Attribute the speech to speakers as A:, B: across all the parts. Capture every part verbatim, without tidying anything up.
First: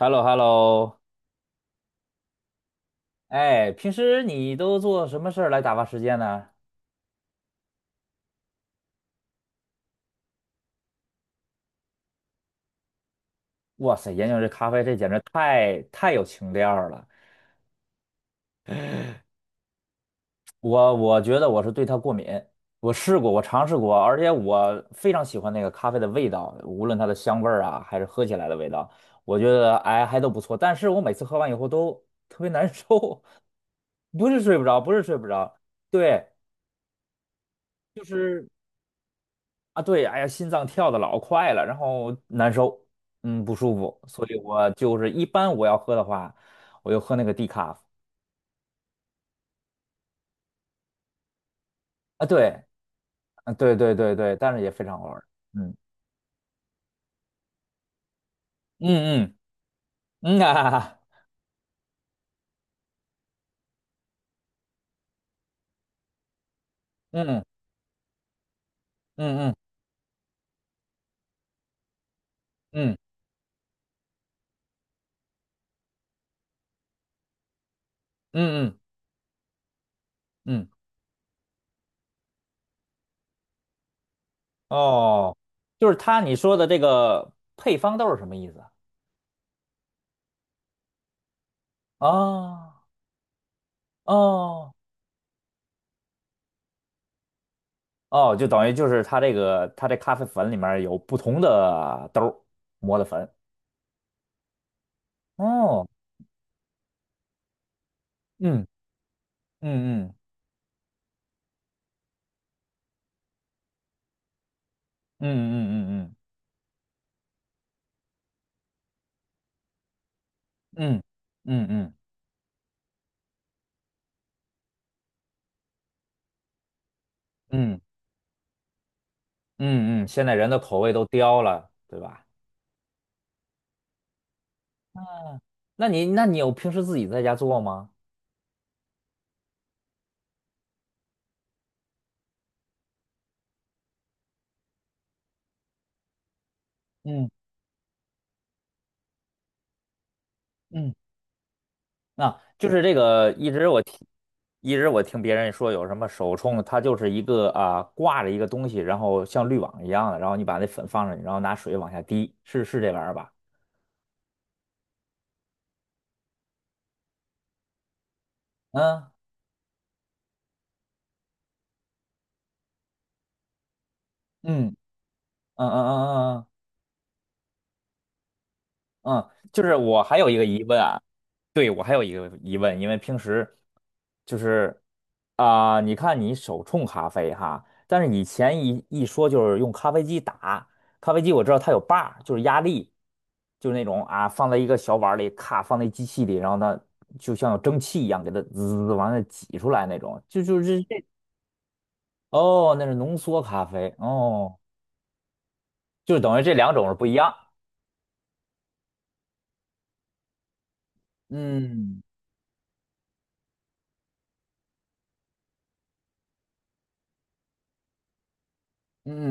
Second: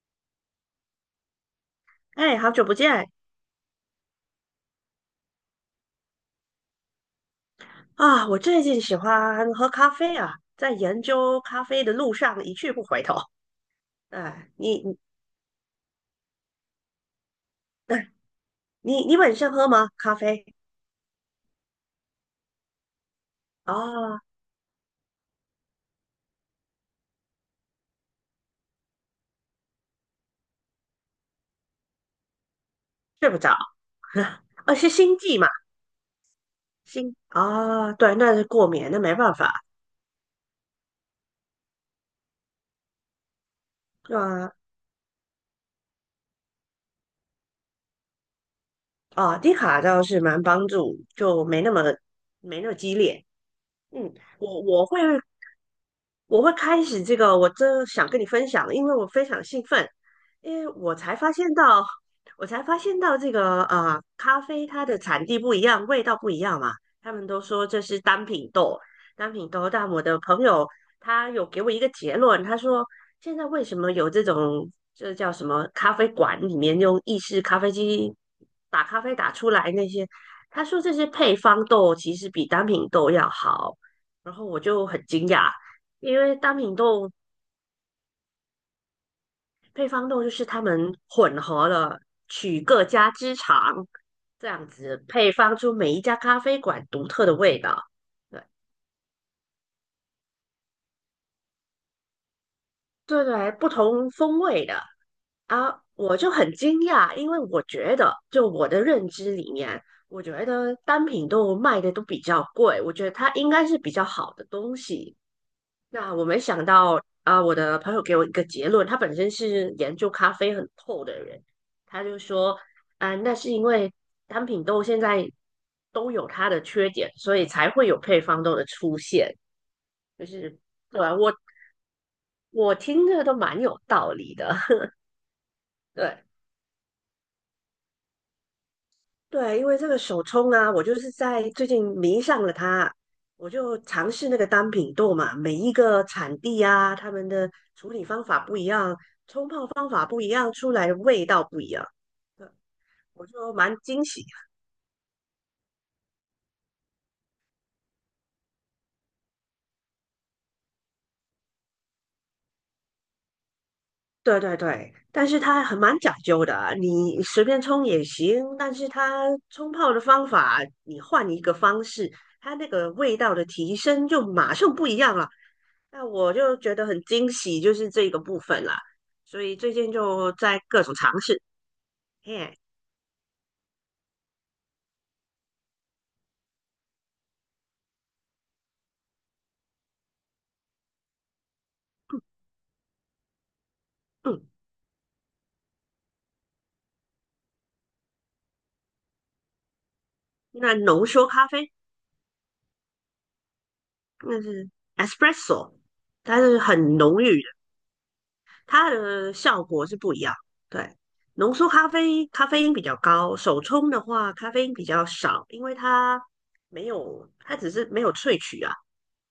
A: h e l l o h e l l o
B: 哎，好久不见
A: 哎，平时你都做什么事儿来打发时间呢？
B: 啊！我最近喜欢喝咖啡啊，在研究咖啡的路上一去不回头。
A: 哇塞，研究这
B: 哎，
A: 咖
B: 你
A: 啡，这
B: 你
A: 简直太太有情调儿了。
B: 哎你你本身喝吗？咖啡
A: 我我觉得我是对它过敏，我试过，我尝试过，而
B: 啊，
A: 且我非常喜欢那个咖啡的味道，无论它的香味儿啊，还是喝起来的味道，我觉得哎还都不错。但是我每次喝完以后都特别难受，
B: 睡不着，
A: 不 是睡不
B: 啊
A: 着，
B: 是
A: 不是睡
B: 心
A: 不
B: 悸嘛？
A: 着，对。
B: 心啊，哦
A: 就
B: 对，那是
A: 是。
B: 过敏，那没办法。
A: 啊，对，哎呀，心脏跳的老快了，然后难受，嗯，不舒服，
B: 对
A: 所以
B: 啊
A: 我就是一般我要喝的话，我就喝那个低卡
B: 啊，低卡倒是蛮帮助，就没那么
A: 啊，对，
B: 没那么激烈。
A: 啊，对对
B: 嗯，
A: 对对，但是
B: 我
A: 也非
B: 我
A: 常
B: 会
A: 好玩。嗯
B: 我会开始这个，我真的想跟你分享了因为我非
A: 嗯
B: 常兴奋，
A: 嗯嗯
B: 因为我
A: 啊，
B: 才发现到，我才发现到这个呃，咖啡它的产地不一样，味道不一样嘛。他们都
A: 嗯
B: 说这是单品豆，单
A: 嗯
B: 品
A: 嗯
B: 豆。但我的朋友他有给我一个结论，他说
A: 嗯
B: 现在为什么有这种这叫什么咖啡馆里面用意式咖啡机
A: 嗯嗯
B: 打咖啡打出来那些，他
A: 嗯，
B: 说这些配方豆其实比单品豆要好，然后我就很惊
A: 哦，
B: 讶。
A: 就是
B: 因
A: 他你
B: 为
A: 说
B: 单
A: 的
B: 品
A: 这
B: 豆、
A: 个配方豆是什么意思啊？
B: 配方豆就是他们混合了取
A: 哦
B: 各家之长，这样
A: 哦
B: 子配方出每一家咖啡馆独特的味道。
A: 哦，就等于就是它这个它这咖啡粉里面有不同的豆儿磨的
B: 对
A: 粉，
B: 对对，不同风味的啊，
A: 哦，
B: 我就很惊讶，因为我觉得就
A: 嗯
B: 我的认知里面，
A: 嗯嗯。
B: 我觉得单品豆卖的都比较贵，我觉得它应该是比较好的东西。
A: 嗯
B: 那
A: 嗯
B: 我没想到啊，我的朋友给我一个结论，他本身是研究咖啡很
A: 嗯
B: 透的人，
A: 嗯嗯嗯
B: 他就说，啊，那是因为单品豆现在都有它的缺点，所以才
A: 嗯
B: 会有配方豆的出现。
A: 嗯嗯，
B: 就
A: 现在人
B: 是
A: 的口味
B: 对
A: 都
B: 啊，我
A: 刁了，对吧？
B: 我听着都蛮有道理的，
A: 那 你
B: 对。
A: 那你有平时自己在家做吗？
B: 对，因为这个手冲啊，我就是在最近迷上了它，我就尝试那个单品豆嘛，每一个产地啊，他
A: 嗯
B: 们的处理方法不一样，冲泡方法不一样，出来
A: 嗯，
B: 的味道不一样，
A: 那
B: 对，
A: 就是这
B: 我
A: 个，一
B: 就
A: 直
B: 蛮
A: 我听，
B: 惊喜。
A: 一直我听别人说有什么手冲，它就是一个啊挂着一个东西，然后像滤网一样的，然后你把那粉放上去，然后拿水往下滴，是是这玩意儿吧？
B: 对对对，但是它很蛮讲究的啊你随便冲也行，但是
A: 嗯
B: 它冲泡的方法，你换一个方式，它那个味道的提升就马
A: 嗯
B: 上不一样了。
A: 嗯嗯
B: 那我
A: 嗯嗯嗯，
B: 就觉得很惊喜，就是这个部分啦。
A: 嗯，
B: 所以
A: 就
B: 最
A: 是
B: 近
A: 我还有
B: 就
A: 一个
B: 在
A: 疑问
B: 各种
A: 啊，
B: 尝试。
A: 对，我还有一个
B: 嘿，
A: 疑问，因为平时就是啊、你看你手冲咖啡哈，但是以前一一说就是用咖啡机打，咖啡机我知道它有把儿，就是压力，就是那种啊
B: 嗯，
A: 放在一个小碗儿里，咔放在机器里，然后它就像有蒸汽一样给它滋滋滋往那挤出来那种，就就
B: 那
A: 是这。
B: 浓缩咖啡
A: 哦，那是浓缩咖啡
B: 那
A: 哦，
B: 是 espresso，
A: 就是
B: 它
A: 等于这
B: 是
A: 两种是
B: 很
A: 不一
B: 浓
A: 样，
B: 郁的，它的效果是不一样。对，浓缩咖
A: 嗯
B: 啡咖啡因比较高，手冲的话咖啡因比较少，因为它没有，它只是没有萃取啊，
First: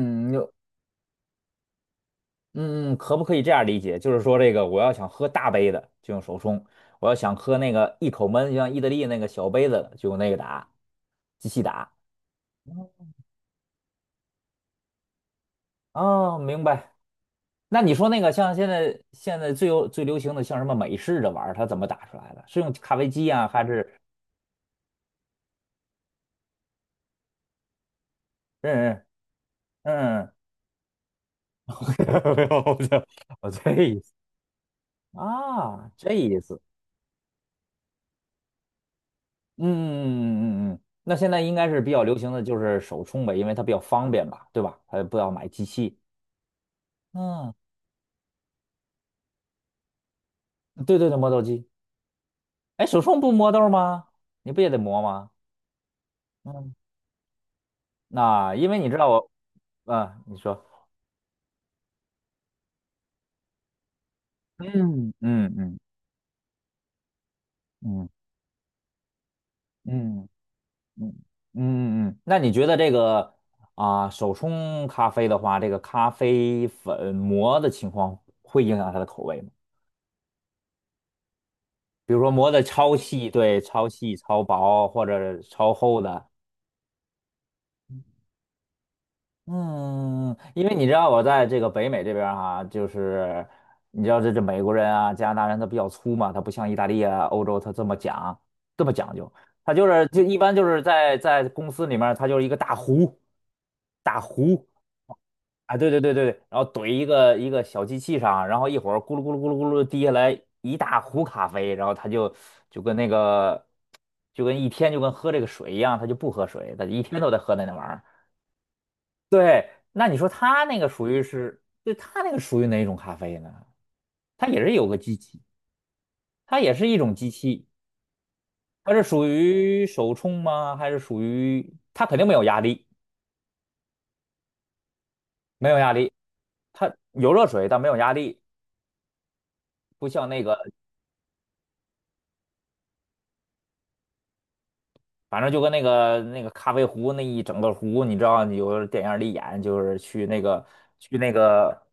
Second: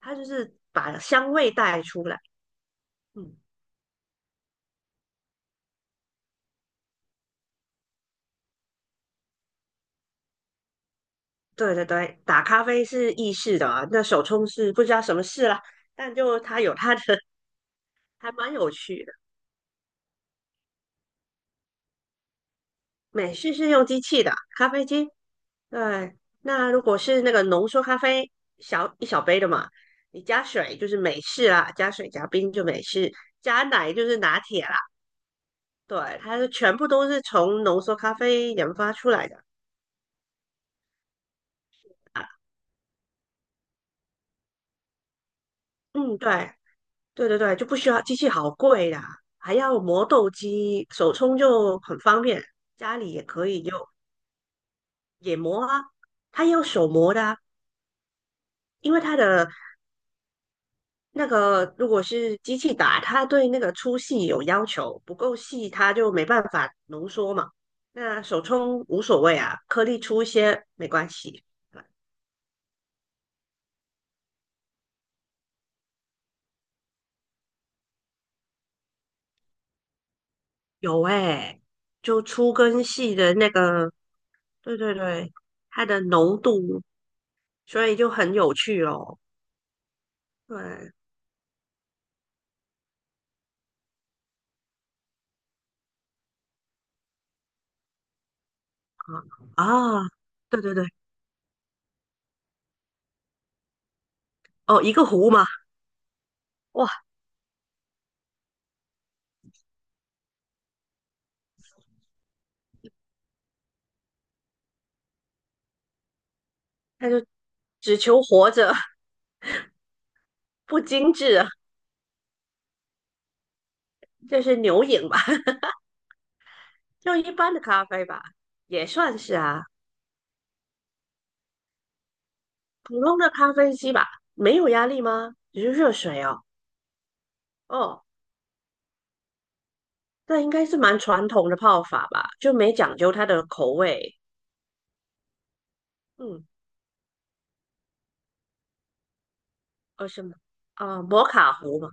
B: 它就是把香味带出来。
A: 嗯，可不可
B: 嗯，
A: 以这样理解？就是说，这个我要想喝大杯的，就用手冲；我要想喝那个一口闷，就像意大利那个小杯子的就用那个打，机器
B: 对对
A: 打。
B: 对，打咖啡是意式的啊那手冲是不知道什么事啦，但
A: 哦，
B: 就它
A: 明
B: 有
A: 白。
B: 它的，
A: 那你说那
B: 还
A: 个
B: 蛮
A: 像现
B: 有
A: 在
B: 趣的。
A: 现在最有最流行的，像什么美式的玩意儿，它怎么打出来的？是用咖啡机
B: 美
A: 啊，
B: 式
A: 还
B: 是用
A: 是
B: 机器的啊咖啡机。对，那如果是那个浓缩咖啡，小
A: 嗯
B: 一小杯的嘛，
A: 嗯
B: 你
A: 嗯？
B: 加水就是美式啦，加水加
A: 没
B: 冰
A: 有，
B: 就
A: 我
B: 美
A: 这
B: 式，
A: 我
B: 加
A: 这
B: 奶
A: 意
B: 就
A: 思
B: 是拿铁啦。
A: 啊，
B: 对，
A: 这
B: 它
A: 意
B: 是
A: 思。
B: 全部都是从浓缩咖啡研发出来的
A: 嗯嗯嗯嗯嗯。那现在应该是比较流行
B: 啊。
A: 的就是手冲呗，因为它比较方便吧，对吧？它不要买机器。
B: 嗯，对。对对
A: 嗯，
B: 对，就不需要机器，好贵啦，还要磨豆机，
A: 对对
B: 手
A: 对，磨
B: 冲
A: 豆机。
B: 就很方便，
A: 哎，
B: 家
A: 手
B: 里
A: 冲
B: 也
A: 不
B: 可
A: 磨
B: 以
A: 豆
B: 有
A: 吗？你不也得磨吗？
B: 也磨啊，它要
A: 嗯，
B: 手磨的啊，
A: 那因为你
B: 因
A: 知
B: 为
A: 道
B: 它
A: 我，
B: 的
A: 啊，你说，
B: 那个如果是机器打，它对那个粗细有要求，
A: 嗯
B: 不够
A: 嗯
B: 细
A: 嗯
B: 它就没办法浓缩嘛。
A: 嗯
B: 那手冲无所谓啊，颗粒粗一
A: 嗯
B: 些没关
A: 嗯
B: 系。呃
A: 嗯嗯，那你觉得这个啊，手冲咖啡的话，这个咖啡粉磨的情况会影响它的口味吗？
B: 有哎、
A: 比如
B: 就
A: 说磨
B: 粗
A: 的
B: 跟
A: 超
B: 细
A: 细，
B: 的那
A: 对，超
B: 个，
A: 细、超
B: 对
A: 薄
B: 对
A: 或
B: 对，
A: 者超
B: 它的
A: 厚的，
B: 浓度，所以就很有趣哦。
A: 嗯，因为你知
B: 对。
A: 道我在这个北美这边儿哈、就是你知道这这美国人啊、加拿大人他比较粗嘛，他不像意大利啊、欧洲他这么讲这么讲究，
B: 啊
A: 他就是
B: 啊，
A: 就一般
B: 对
A: 就
B: 对
A: 是
B: 对，
A: 在在公司里面儿他就是一个大壶，大壶
B: 哦，一个湖嘛，
A: 啊，对对对对，对，然后怼
B: 哇，
A: 一个一个小机器上，然后一会儿咕噜咕噜咕噜咕噜滴下来一大壶咖啡，然后他就就跟那个就跟一天就跟喝这个水一样，他就不喝水，他一
B: 他
A: 天
B: 就
A: 都在喝那那玩意
B: 只
A: 儿。
B: 求活着，
A: 对，那你说它那
B: 不
A: 个属
B: 精
A: 于
B: 致，
A: 是，对，它那个属于哪种咖啡呢？
B: 这
A: 它
B: 是
A: 也是
B: 牛
A: 有个
B: 饮
A: 机
B: 吧？
A: 器，它也是一种
B: 就
A: 机
B: 一般的
A: 器，
B: 咖啡吧，也
A: 它是
B: 算
A: 属
B: 是啊，
A: 于手冲吗？还是属于它肯定没有压力，
B: 普通的咖啡机吧，没有压力吗？只
A: 没
B: 是
A: 有压
B: 热
A: 力，
B: 水哦，
A: 它有热水，但没有
B: 哦，
A: 压力，不像
B: 那
A: 那
B: 应
A: 个，
B: 该是蛮传统的泡法吧，就没讲究它的口味。
A: 反正就跟那个那
B: 嗯，
A: 个咖啡壶那一整个壶，你知道，你有电影里演，就是
B: 哦什
A: 去
B: 么
A: 那个
B: 啊，
A: 去
B: 摩
A: 那
B: 卡壶
A: 个
B: 嘛，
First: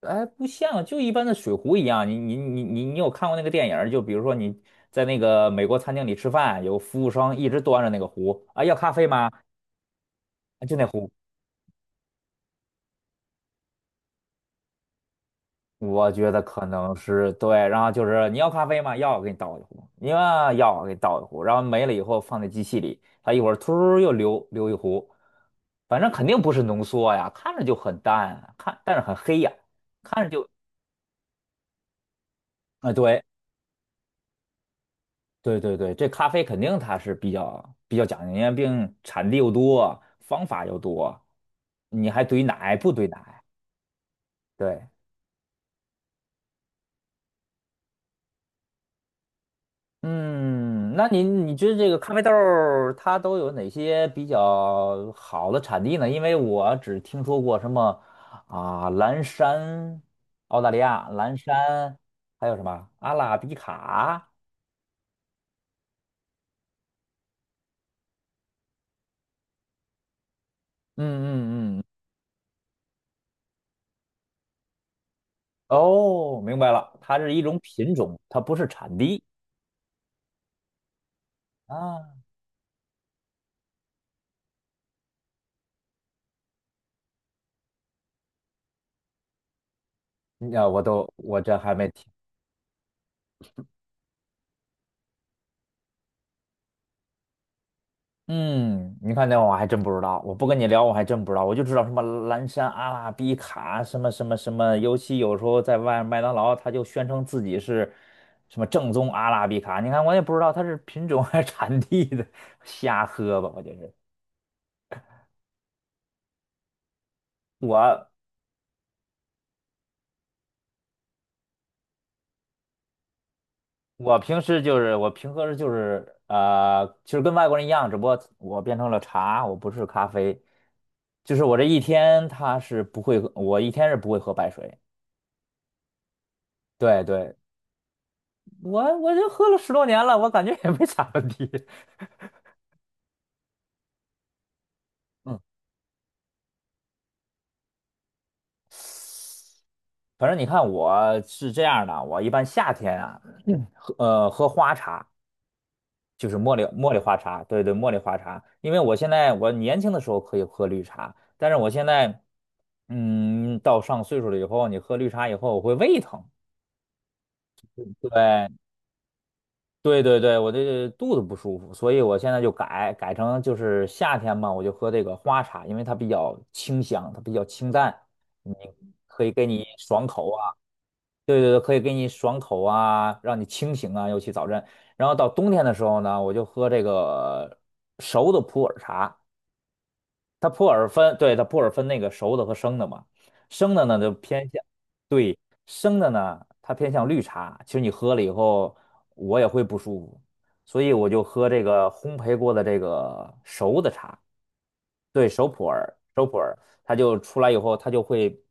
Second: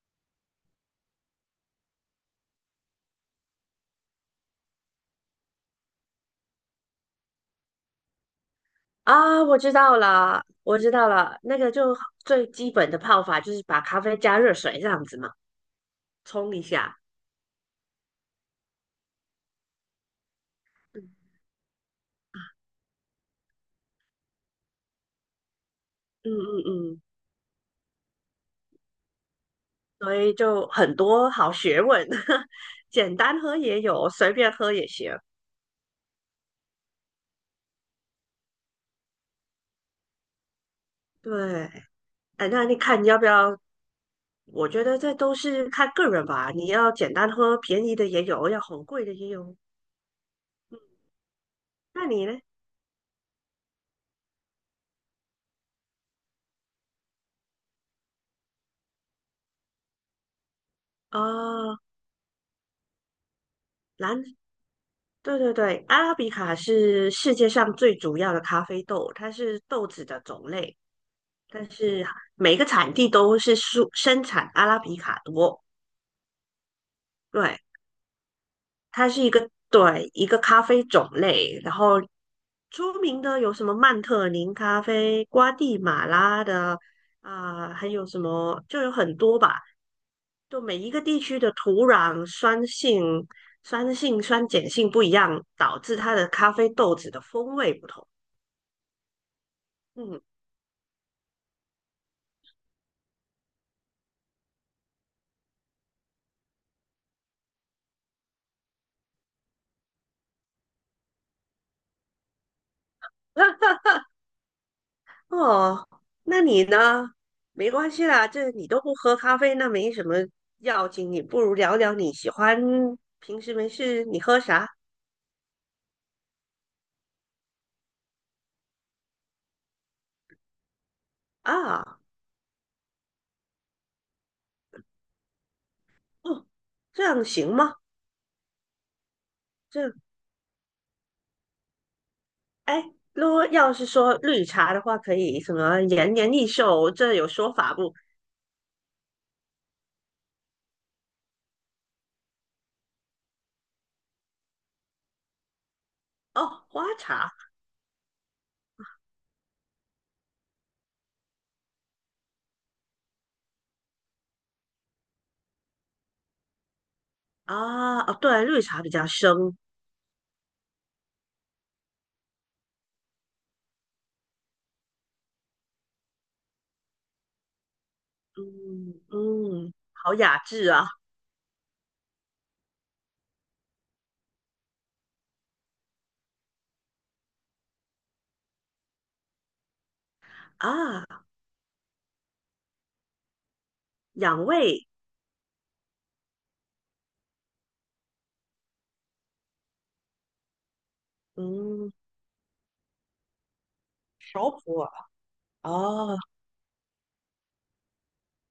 A: 哎，不像，就一般的水壶一样。你你你你你有看过那个电影儿就比如说你在那个美国餐厅里吃饭，有服务生一直端着那个壶啊，要咖啡吗？
B: 啊，我知道了，
A: 啊，就
B: 我
A: 那
B: 知道
A: 壶。
B: 了，那个就最基本的泡法就是把咖啡加热水这样子嘛，
A: 我觉得
B: 冲一
A: 可能
B: 下。
A: 是对，然后就是你要咖啡吗？要，我给你倒一壶。你要，要，我给你倒一
B: 嗯
A: 壶。然后没了以后放在机器里，它一会儿突儿又流流一壶，反正肯
B: 嗯
A: 定不是
B: 嗯
A: 浓
B: 嗯，
A: 缩呀，看着就很淡啊，看但是很黑呀，
B: 所
A: 看着
B: 以
A: 就
B: 就很多好学问，
A: 啊、
B: 简
A: 对，
B: 单喝也有，随便喝也行。
A: 对对对，这咖啡肯定它是比较比较讲究，因为毕竟产地又多，方法又多，
B: 对，
A: 你还兑
B: 哎，那你
A: 奶不
B: 看
A: 兑
B: 你要不
A: 奶？
B: 要？我觉
A: 对，
B: 得这都是看个人吧。你要简单喝，便宜的也有，要很贵的也有。
A: 嗯，那你你觉得这个
B: 那
A: 咖啡
B: 你
A: 豆
B: 呢？
A: 儿它都有哪些比较好的产地呢？因为我只听说过什么啊，蓝山，澳大利亚蓝
B: 啊，
A: 山，还有什么阿拉比卡？
B: 蓝，对对对，阿拉比卡是世界上最主要的咖啡豆，它是豆子的种类，
A: 嗯
B: 但
A: 嗯嗯，
B: 是每个产地都是生生产阿拉比卡多。
A: 哦，明白了，它是一种
B: 对，
A: 品种，它不是产
B: 它是
A: 地
B: 一个对一个咖啡种类，然后
A: 啊。
B: 出名的有什么曼特宁咖啡、瓜地马拉的啊、还有什么就有很多吧。
A: 你
B: 就
A: 啊
B: 每
A: 我
B: 一个
A: 都
B: 地区
A: 我
B: 的
A: 这还
B: 土
A: 没听。
B: 壤酸性、酸性、酸碱性不一样，导致它的咖啡豆子的风味不同。
A: 嗯，你看那我还真不知道，
B: 嗯，
A: 我不跟你聊我还真不知道，我就知道什么蓝山阿拉比卡什么什么什么，尤其有时候在外麦当劳，他就宣称自己是什么正宗阿拉比卡，你看我也不知道它是品种还是产地的，瞎喝吧，我就 是
B: 哦，那你呢？没关系
A: 我
B: 啦，这你都不喝咖啡，那没什么要紧。你不如聊聊你喜欢平时没事
A: 我
B: 你喝
A: 平时
B: 啥？
A: 就是我平喝时就是呃，其实跟外国人一样，只不过我变成了茶，我不是咖啡，就是我这一
B: 啊，
A: 天他是不会喝，我一天是不会喝白水。
B: 哦，
A: 对
B: 这样
A: 对，
B: 行吗？
A: 我我就喝了十
B: 这
A: 多
B: 样
A: 年了，我感觉也没啥问题。
B: 哎，如果要是说绿茶的话，可
A: 嗯，
B: 以什么延年益寿，这有说法不？
A: 反正你看我是这样的，我一般夏天啊，嗯喝呃喝花茶，就是茉莉
B: 哦，花
A: 茉莉花
B: 茶
A: 茶，对对，茉莉花茶。因为我现在我年轻的时候可以喝绿茶，但是我现在嗯到上岁数了以后，你喝绿茶以后我会胃疼。
B: 啊，哦，对，
A: 对
B: 绿茶比较生，
A: 对对对，我这肚子不舒服，所以我现在就改改成就是夏天嘛，我就喝这个花茶，因为它比较清香，它比较清淡，你
B: 嗯
A: 可以给你
B: 嗯，
A: 爽
B: 好
A: 口
B: 雅
A: 啊，
B: 致啊
A: 对对对，可以给你爽口啊，让你清醒啊，尤其早晨。然后到冬天的时候呢，我就喝这个熟的普洱茶，它普洱
B: 啊，
A: 分，对，它普洱分那个熟的和生的嘛，生的呢就
B: 养
A: 偏向，
B: 胃，
A: 对，生的呢它偏向绿茶，其实你喝了以后我也会不舒服，所以我就喝这个
B: 嗯，
A: 烘焙过的这个熟的茶，
B: 熟普洱，哦，
A: 熟普洱，它就出来以后它就会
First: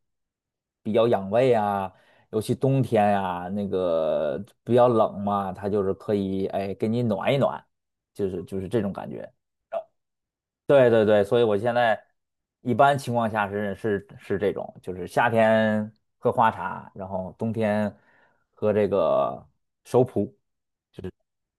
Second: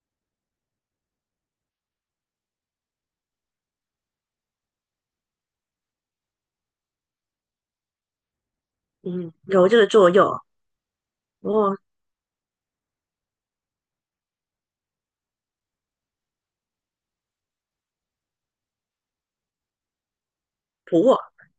A: 比较养胃啊，尤其冬天呀、那个比较冷嘛，它就是可以哎给你暖一暖，就是就是这种感觉。
B: 嗯，有这个作用，
A: 对对对，所以我现
B: 哦，
A: 在一般情况下是是是这种，就是夏天喝花茶，然后冬天喝这个熟普，
B: 普洱，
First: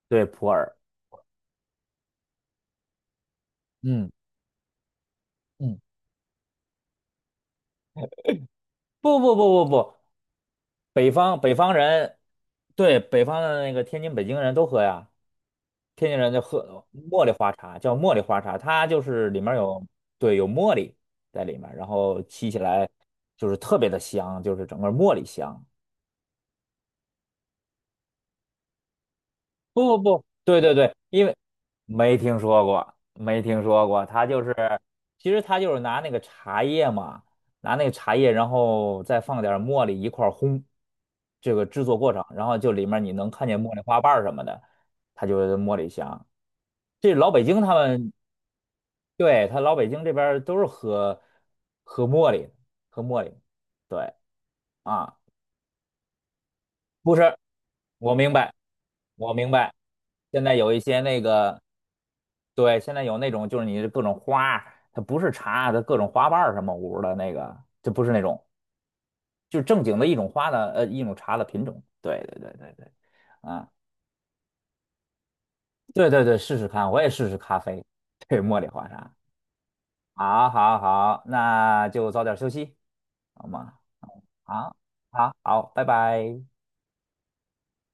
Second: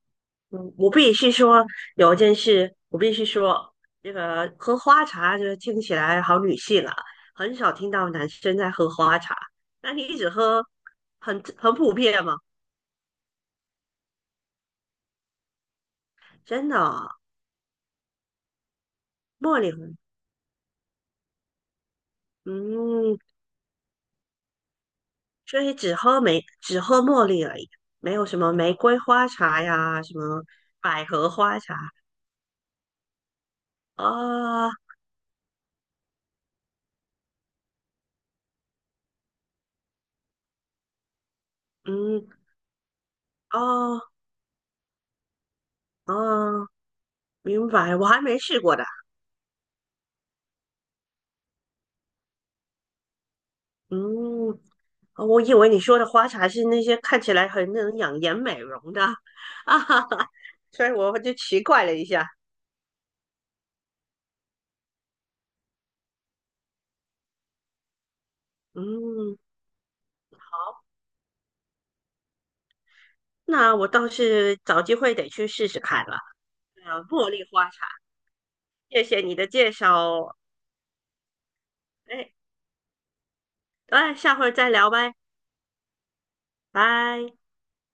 A: 对，普
B: 嗯，
A: 洱。
B: 我必须说有一件事，我必须说，
A: 嗯
B: 这个喝花茶就是
A: 嗯，
B: 听起来好女性啊，很少听到男生在喝花
A: 不不
B: 茶。
A: 不不
B: 那
A: 不，
B: 你一直喝
A: 北方
B: 很
A: 北
B: 很
A: 方
B: 普
A: 人，
B: 遍吗？
A: 对，北方的那个天津、北京人都喝呀，天津人就
B: 真的
A: 喝
B: 啊
A: 茉莉花茶，叫茉莉花茶，它就是里面
B: 茉莉
A: 有
B: 红
A: 对有茉莉在里面，然后沏起来
B: 嗯，
A: 就是特别的香，就是整个茉莉
B: 所
A: 香。
B: 以只喝玫只喝茉莉而已，没有什么玫瑰花茶
A: 不不
B: 呀，什
A: 不，
B: 么
A: 对对对，
B: 百
A: 因
B: 合
A: 为
B: 花茶
A: 没听说过，没听说过，他就是，
B: 啊，
A: 其实他就是拿那个茶叶嘛，拿那个茶叶，然后再放点儿茉莉一块儿烘，这个制作过程，
B: 嗯，
A: 然后就里面你能看见茉莉花
B: 哦
A: 瓣儿什么的，它就是茉莉香。
B: 哦，
A: 这老北京
B: 明
A: 他
B: 白，我
A: 们，
B: 还没试过的，
A: 对，他老北京这边儿都是喝喝茉莉，喝茉莉，对
B: 嗯，
A: 啊，
B: 哦我以为你说的花茶是那些
A: 不
B: 看起
A: 是，
B: 来很能
A: 我
B: 养
A: 明
B: 颜
A: 白，
B: 美容的
A: 我明 白，
B: 啊，哈哈，
A: 现在有一
B: 所以
A: 些
B: 我
A: 那
B: 就
A: 个。
B: 奇怪了一下。
A: 对，现在有那种就是你各种花儿它不是茶，它各种花瓣儿什么五的那个，就不是那种，
B: 嗯，
A: 就是正经的一种花的，呃，一种茶的品种。对对对对对，啊，
B: 那我倒是找机会得去试试看
A: 对
B: 了。
A: 对对，试试看，我
B: 呃，
A: 也试
B: 茉
A: 试
B: 莉
A: 咖
B: 花
A: 啡，
B: 茶，
A: 对，茉莉花
B: 谢
A: 茶。
B: 谢你的介绍哦。
A: 好，好，好，那就早
B: 哎，
A: 点休息，好吗？
B: 哎，下回再
A: 好，
B: 聊呗，
A: 好，好，拜拜。
B: 拜。